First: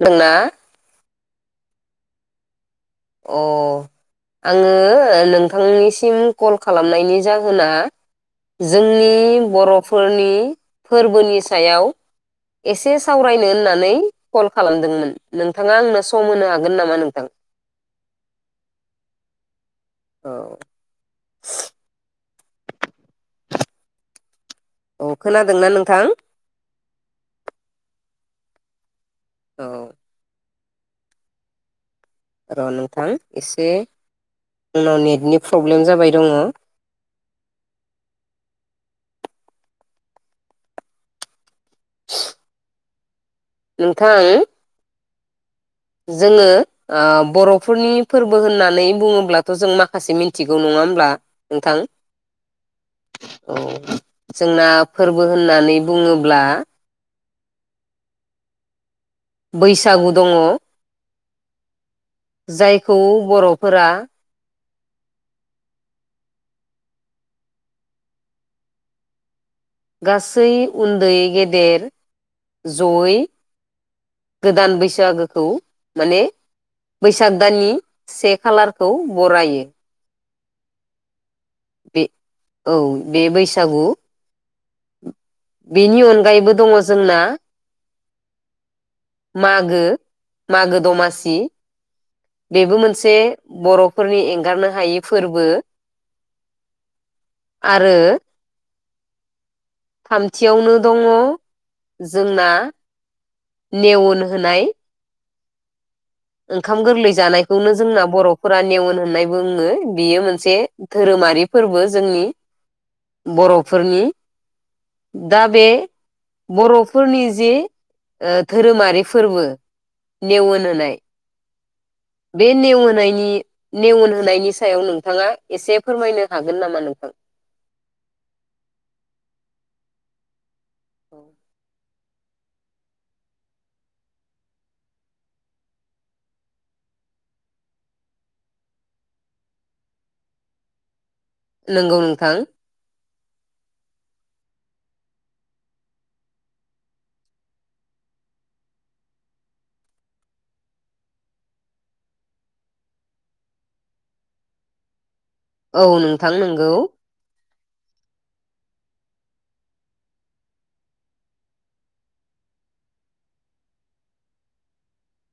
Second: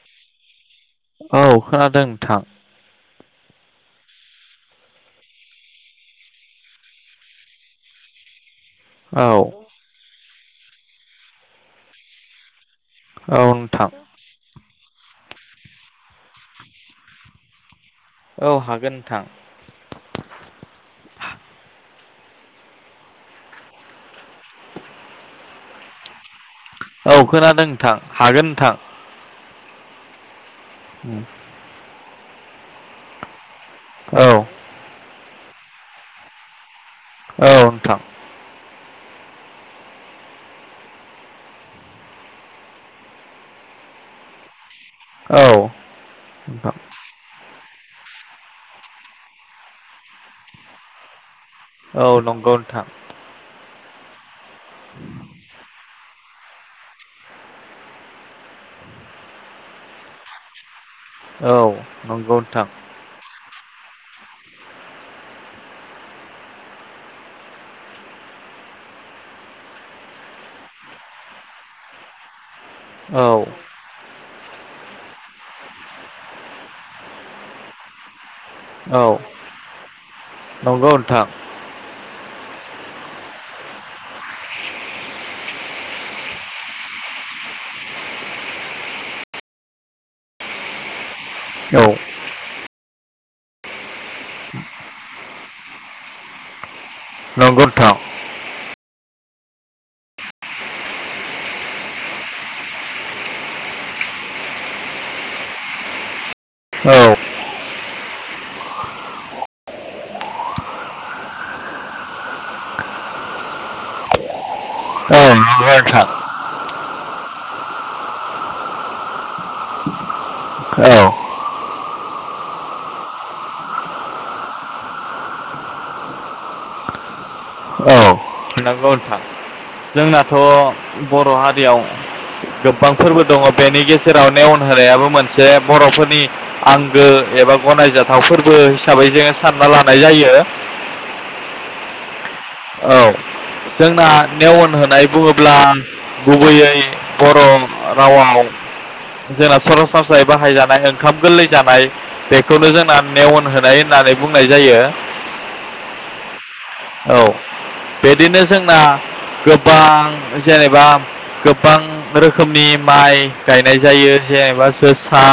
दोंना। औ खोनादों नोंथां। अ आङो नोंथांनिसिम कल खालामनायनि जाहोना जोंनि औ बर'फोरनि फोरबोनि सायाव एसे औ सावरायनो नोंथां होननानै कल खालामदोंमोन। नोंथाङा आंनो सम होनो हागोन नामा नोंथां? औ हागोन नोंथां। औ। [inaudible] अ खोनादोंना नोंथां? औ खोनादों नोंथां हागोन नोंथां। औ। [inaudible] र' नोंथां ए से औ आंनाव नेतनि प्रब्लेम जाबाय दङ। औ नोंथां। [inaudible] नोंथां। औ। जोङो नोंथां ओ बर' फोरनि फोरबो होननानै बुङोब्लाथ' जों माखासे मिथिगौ नङा होमब्ला। नोंथां औ नंगौ नोंथां। औ जोंना फोरबो होननानै बुङोब्ला बैसागु दङ। औ नंगौ नोंथां। फोरा। गासै उन्दै गेदेर। जयै। औ गोदान बैसागोखौ माने बैसाग दाननि से खालारखौ औ बरायो नंगौ नोंथां। बे औ बे बैसागु। बेनि अनगायैबो दङ जोंना मागो मागो दमासि। औ सि बेबो मोनसे बे बर'फोरनि एंगारनो हायै फोरबो। नंगौ नोंथां। आरो थामथियावनो दङ जोंना नेेवोन होनाय। ओंखाम गोरलै औ जानाय। खौनो जोंना बर'फोरा नेवन होनाय बुङो बियो मोनसे धोरोमारि फोरबो जोंनि बर'फोरनि। औ दा बे नंगौ नोंथां बर' फोरनि जि ओ धोरोमारि फोरबो नेेवन औ होनाय। बे नेेवन होनायनि नेवन होनायनि सायाव नोंथाङा एसे फोरमायनो हागोन नामा नोंथां? औ नंगौ नोंथां जोंनाथ' बर' हारियाव गोबां फोरबो दङ बेनि गेजेराव नेेवन होनायाबो मोनसे बर'फोरनि आंगो एबा गनायजाथाव फोरबो हिसाबै जोङो सानना लानाय जायो। नंगौ नोंथां औ जोंना नेेवन होनाय बुङोब्ला गुबैयै बर' रावाव जोंना सरासनस्रायै बाहायजानाय ओंखाम गोरलै जानाय बेखौनो जोंना नेवन होनाय होननानै बुंनाय जायो। औ नोंथां नं औ बिदिनो जोंना गोबां जेनेबा गोबां रोखोमनि माइ गायनाय जायो जेनेबा जोसा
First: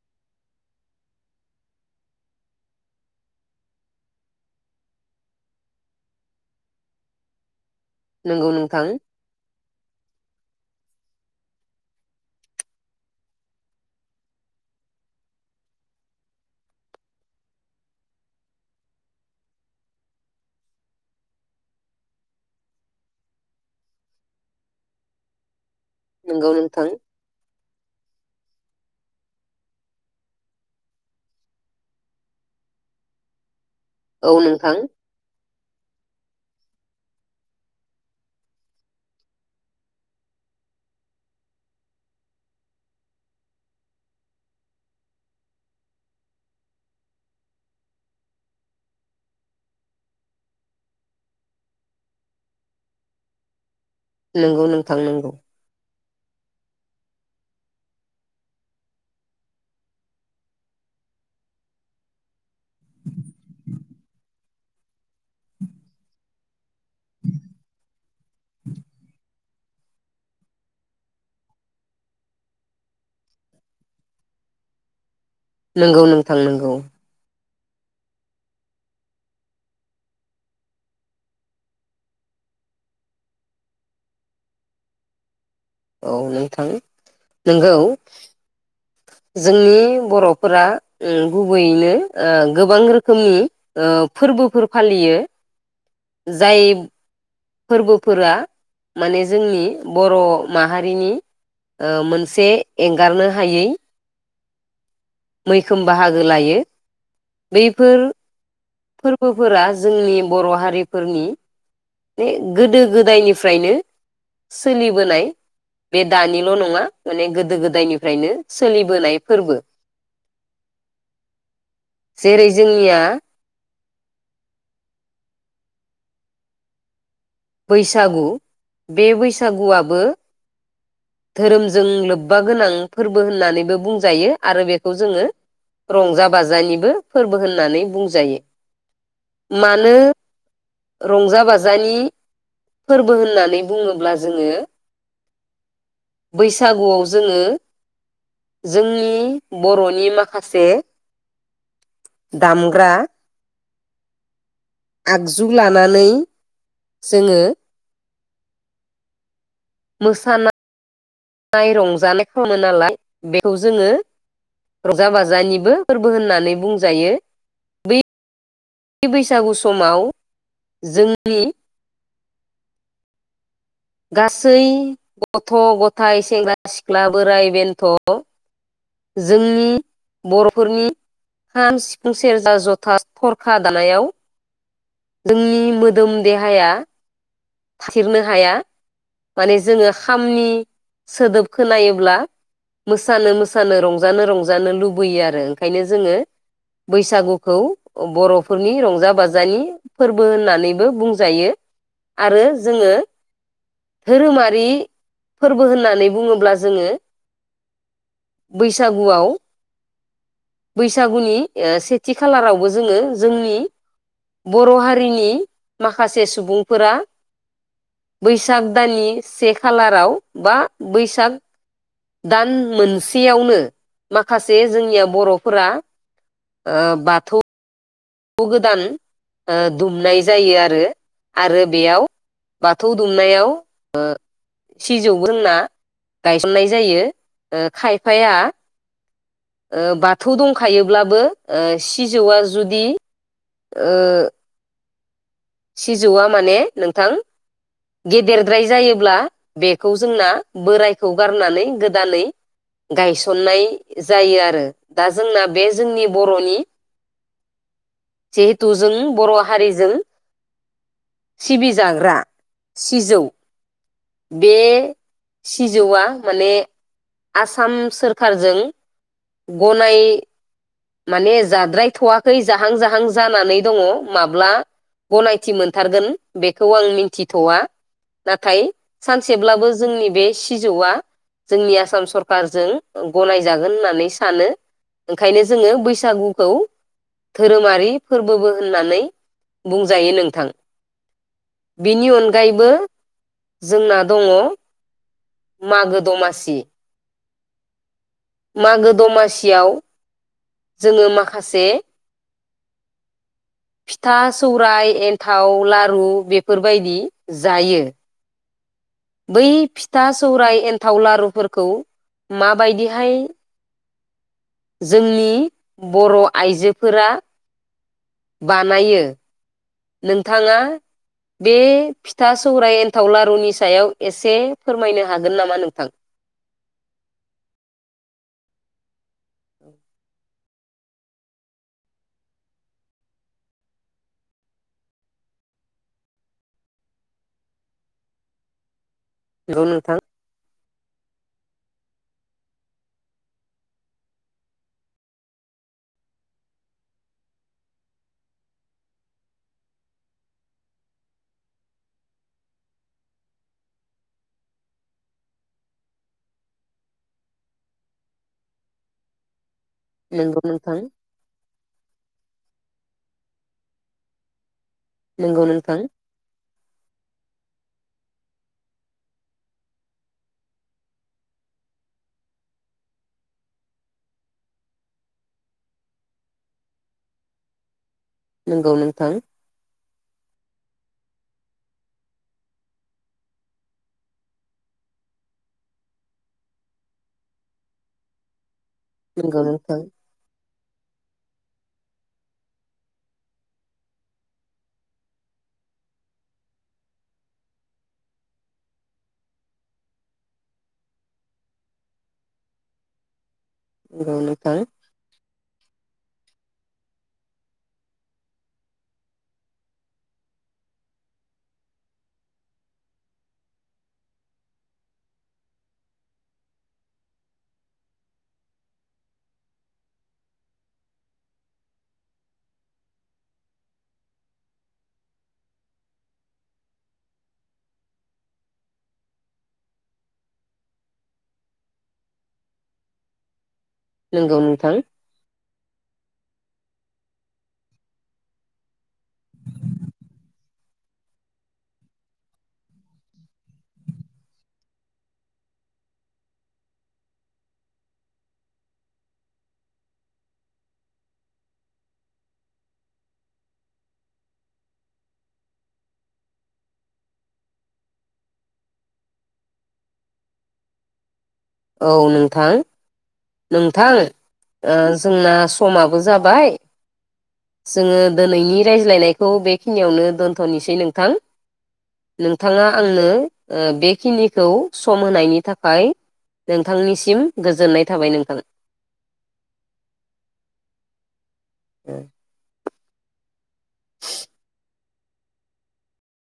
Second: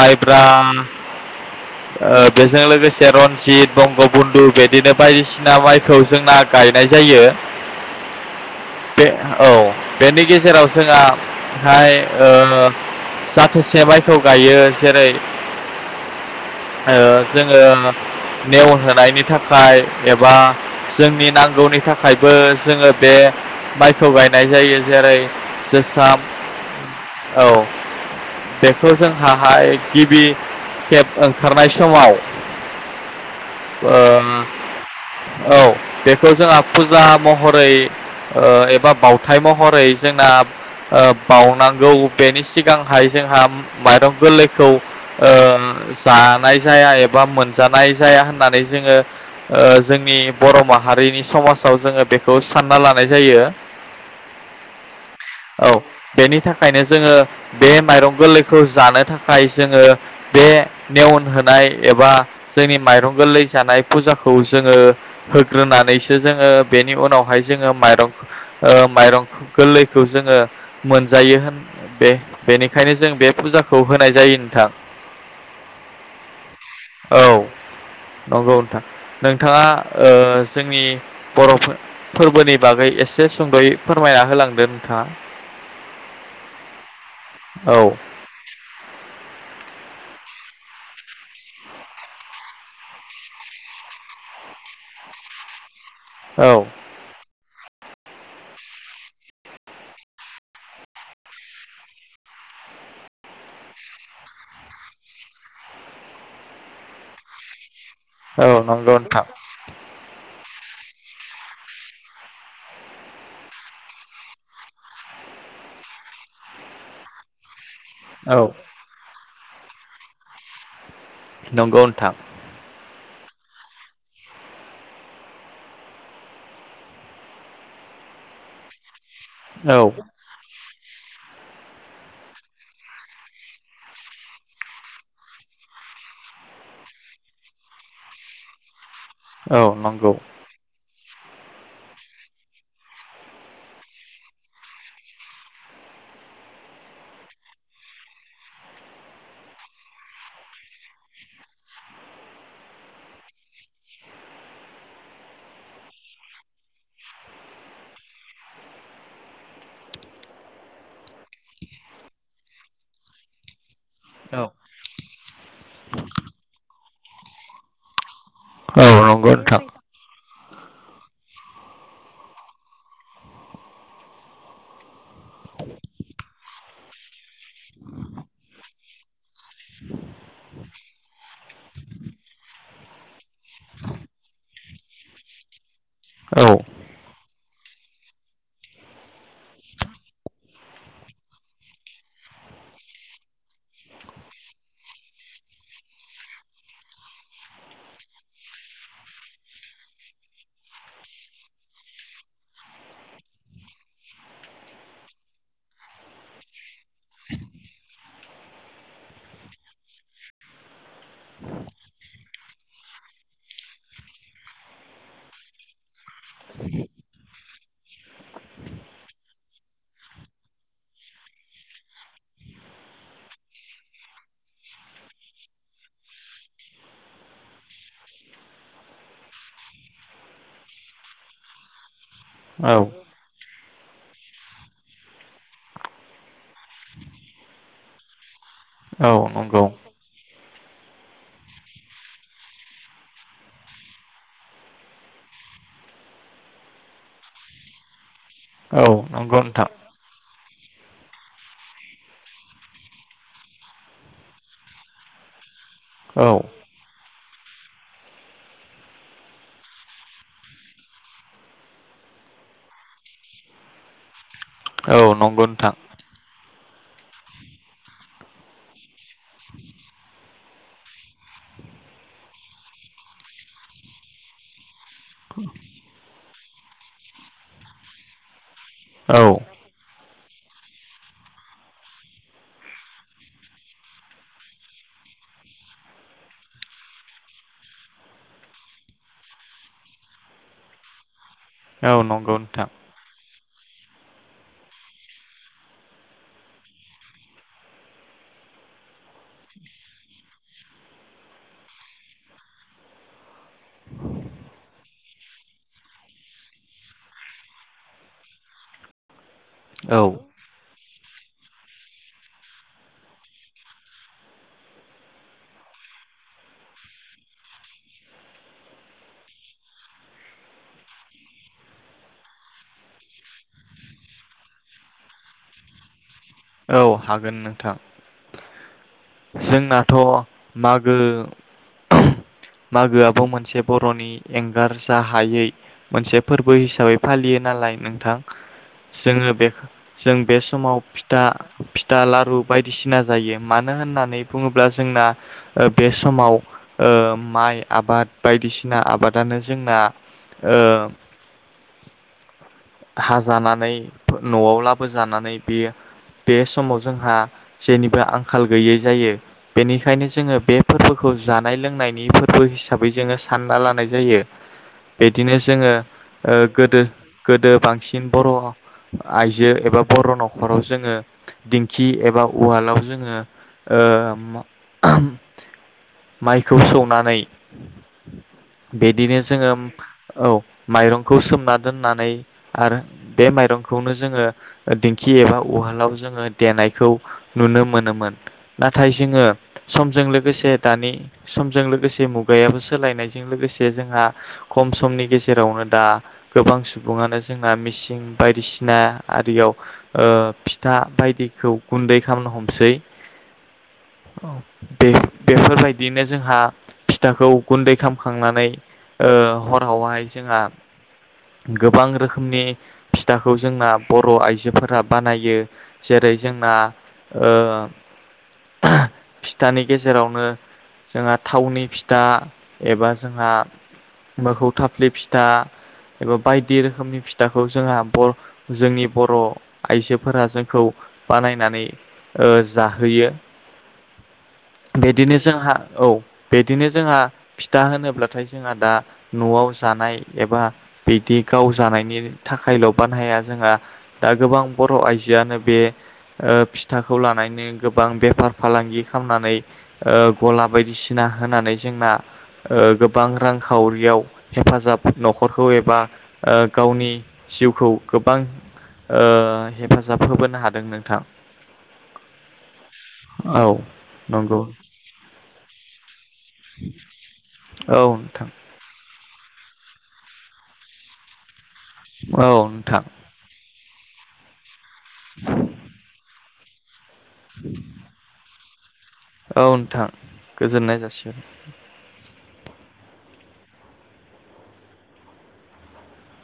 माइब्रा ओ बेजों लोगोसे रनजित बंगबन्धु बिदिनो बायदिसिना माइखौ जोंना गायनाय जायो। नंगौ नोंथां बे औ बेनि गेज जेराव जोंहा हाय ओ जाथोसे माइखौ गायो जेरै ओ जोङो नेवन होनोनायनि थाखाय एबा जोंनि नांगौनि थाखायबो जोङो बे माइखौ गायनाय जायो जेरै नंगौ नोंथां [unintelligible] औ बेखौ जोंहाहाय गिबि खेब ओंखारनाय समाव औ नोंथां औ बेखौ जोंहा फुजा महरै एबा बावथाय महरै जोंना बावनांगौ बेनि सिगांहाय जोंहा माइरं गोरलैखौ ओ जानाय जाया एबा मोनजानाय जाया होननानै जोङो जोंनि बर' माहारिनि समाजाव जोङो बेखौ सानना लानाय जायो नोंगौ नोंथां नंगौ औ बेनि थाखायनो जोङो बे माइरं गोरलैखौ जानो थाखाय जोङो बे नेवन होनाय एबा जोंनि माइरं गोरलै जानाय फुजाखौ जोङो होग्रोनानैसो जोङो बेनि उनावहाय जोङो माइरं ओ माइरं गोरलैखौ जोङो मोनजायो होन बे बेनिखायनो जों बे फुजाखौ होनाय जायो नोंथां नोंगौ नोंथां नोंगौ औ नंगौ नोंथां नोंथाङा जोंनि बर' फोर-फोरबोनि बागै एसे सुंद'यै फोरमायना होलांदो नोंथाङा औ नोंथां नोंगौ औ जोंनि बर'फोरा गुबैयैनो गोबां रोखोमनि फोरबोफोर फालियो औ जाय फोरबोफोरा माने जोंनि बर' माहारिनि मोनसे एंगारनो हायै मैखोम बाहागो लायो बैफोर औ नंगौ नोंथां फोरबोफोरा जोंनि बर' हा रि फोरनि गोदो गोदायनिफ्रायनो सोलिबोनाय बे दानिल' नङा माने गोदो गोद दायनिफ्रायनो औ सोलिबोनाय फोरबो नंगौ नोंथां जेरै जोंनिया बैसागु बे औ बैसागुआबो धोरोमजों लोब्बा गोनां फोरबो होननानैबो बुंजायो आरो बेखौ जोङो रंजा बाजानिबो फोरबो होननानै बुंजायो। औ मानो नंगौ। रंजा बाजानि फोरबो होननानै बुङोब्ला जोङो बैसागुआव जोङो जोंनि बर'नि माखासे दामग्रा आगजु लानानै जोङो मोसानाय रंजानाय खालामो नालाय बेखौ जोङो औ रंजा बाजानिबो फोरबो होननानै बुं जायो बै औ नंगौ बैसागु नोंथां। समाव जोंनि गासै गथ' गथाय सेंग्रा सिख्ला बोराइ बेन्थ' जोंनि बर'फोरनि खाम सिफुं सेरजा जथा थरखा दामनायाव जोंनि मोदोम औ देहाया थाथिरनो हाया माने जोङो खामनि सोदोब खोनोब्ला मोसानो मोसानो रंजानो रंजानो लुबैयो आरो ओंखायनो जोङो बैसागुखौ बर'फोरनि रंजा बाजानि फोरबो होननानैबो बुंजायो। आरो जोङो धोरोमारि फोरबो होननानै बुङोब्ला जोङो बैसागुआव बैसागुनि ओ सेथि खालारावबो जोङो जोंनि बर' हारिनि माखासे सुबुं फोरा बैसाग दाननि से खालाराव बा बैसाग दान मोनसेयावनो माखासे जोंनिया बर'फोरा ओ बाथौ गोदान दुमनाय जायो आरो आरो बेयाव औ बाथौ दुमनायाव ओ सिजौ होनना गायसननाय जायो खायफाया औ नंगौ ओ बाथौ दंखायोब्लाबो सिजौआ जुदि ओ सिजौआ माने नोंथां गेदेरद्राय औ जायोब्ला नंगौ नोंथां बेखौ जोंना बोरायखौ गारनानै गोदानै गायसननाय जायो आरो दा जोंना बे जोंनि औ बर'नि जिहेथु जों बर' हारिजों सिबिजाग्रा सिजौ बे औ नंगौ नोंथां सिजौआ माने आसाम सोरखारजों गनाय माने जाद्रायथ'वाखै जाहां जाहां जानानै दङ माब्ला गनायथि मोनथारगोन बेखौ आं मिन्थिथ'वा नाथाय औ सानसेब्लाबो जोंनि बे सिजौआ जोंनि आसाम सरखारजों गनायजागोन होननानै सानो ओंखायनो जोङो बैसागुखौ धोरोमारि फोरबोबो होननानै बुंजायो नोंथां। औ बिनि नंगौ अनगायैबो नोंथां जोंना दङ मागो दमासि मागो दमासियाव जोङो माखासे फिथा सौराय एन्थाव लारु बेफोरबायदि जायो। बै औ फिथा सौराय एन्थाव लारुफोरखौ माबायदिहाय जोंनि बर' आइजोफोरा बानायो नोंथाङा बे फिथा सौराय एन्थाव लारुनि सायाव एसे फोरमायनो हागोन नामा नोंथां? औ हागोन नोंथां। जोंनाथ' मागो मागोआबो मोनसे बर'नि एंगारजा हायै मोनसे फोरबो हिसाबै फालियो नालाय नोंथां। जोङो बे नंगौ नोंथां जों बे समाव फिथा फिथा लारु बायदिसिना जायो मानो होननानै नानै बुङोब्ला जोंना बे समाव माइ आबाद बायदिसिना आबादानो जोंना ओ हाजानानै न'आव लाबोजानानै बे बे समाव जोंहा जेनिबो आंखाल गैयै जायो। बेनिखायनो जोङो नंगौ बे नोंथां फोरबोखौ जानाय लोंनायनि फोरबो हि हिसाबै जोङो सानना लानाय जायो। बिदिनो नंगौ जोङो नोंथां ओ गोदो बांसिन बर' आइजो एबा बर' न'खराव जोङो दिंखि एबा उवालाव जोङो माइखौ सौनानै नंगौ नोंथां बेदिनो जोङो औ। माइरंखौ सोमना दोननानै आरो बे माइरंखौनो जोंङो दिंखि एबा उहालाव जोंङो देनायखौ नुनो मोनोमोन। नाथाय जोंङो नंगौ नोंथां समजों लोगोसे दानि समजों लोगोसे मुगायाबो सोलायनायजों लोगोसे जोंहा खम समनि गेजेरावनो दा गोबां सुबुं सुबुङानो जोंना मेसिं बायदिसिना आरियाव ओ फिथा बायदिखौ गुन्दै खालामनो हमसै नंगौ नोंथां बे बेफोरबायदि बिदिनो जोंहा फिथाखौ गुन्दै खालाम खांनानै ओ हर हाव हाय जोंहा गोबां रोखोमनि फिथाखौ जोंना बर' आइजोफोरा बानायो जेरै जोंना फिथानि गेजेरावनो जोंहा थावनि फिथा एबा जोंहा मोखौ थाफ्लि फिथा एबा बायदि रोखोमनि फिथाखौ जोंहा बर जोंनि बर' आइजोफोरा जोंखौ बानायनानै जाहोयो। नंगौ नोंथां बिदिनो जोंहा औ बिदिनो जोंहा फिथा होनोब्लाथाय जोंहा दा न'आव जानाय एबा बिदि गाव जानायनि थाखायल' बानाया जोंहा दा गोबां बर' आइजोआनो बे फिथाखौ लानानैनो गोबां बेफार फालांगि खालामनानै गला बायदिसिना होनानै जोंना गोबां रांखावरियाव हेफाजाब न'खरखौ बा गावनि जिउखौ गोबां हेफाजाब होबोनो हादों नोंथां औ नोंथां औ नोंथां नंगौ ओ जोंना समा जाबाय औ जोङो नोंथां दिनैनि रायज्लायनाय - खौ बेखिनियावनो दोन्थनोसै नोंथां औ नोंथाङा नोंथां आंनो ओ बेखिनिखौ सम होनायनि थाखाय दों बिथांनिसिम गोजोननाय जाबाय नोंथां औ नोंथां गोजोननाय जासिगोन। [inaudible]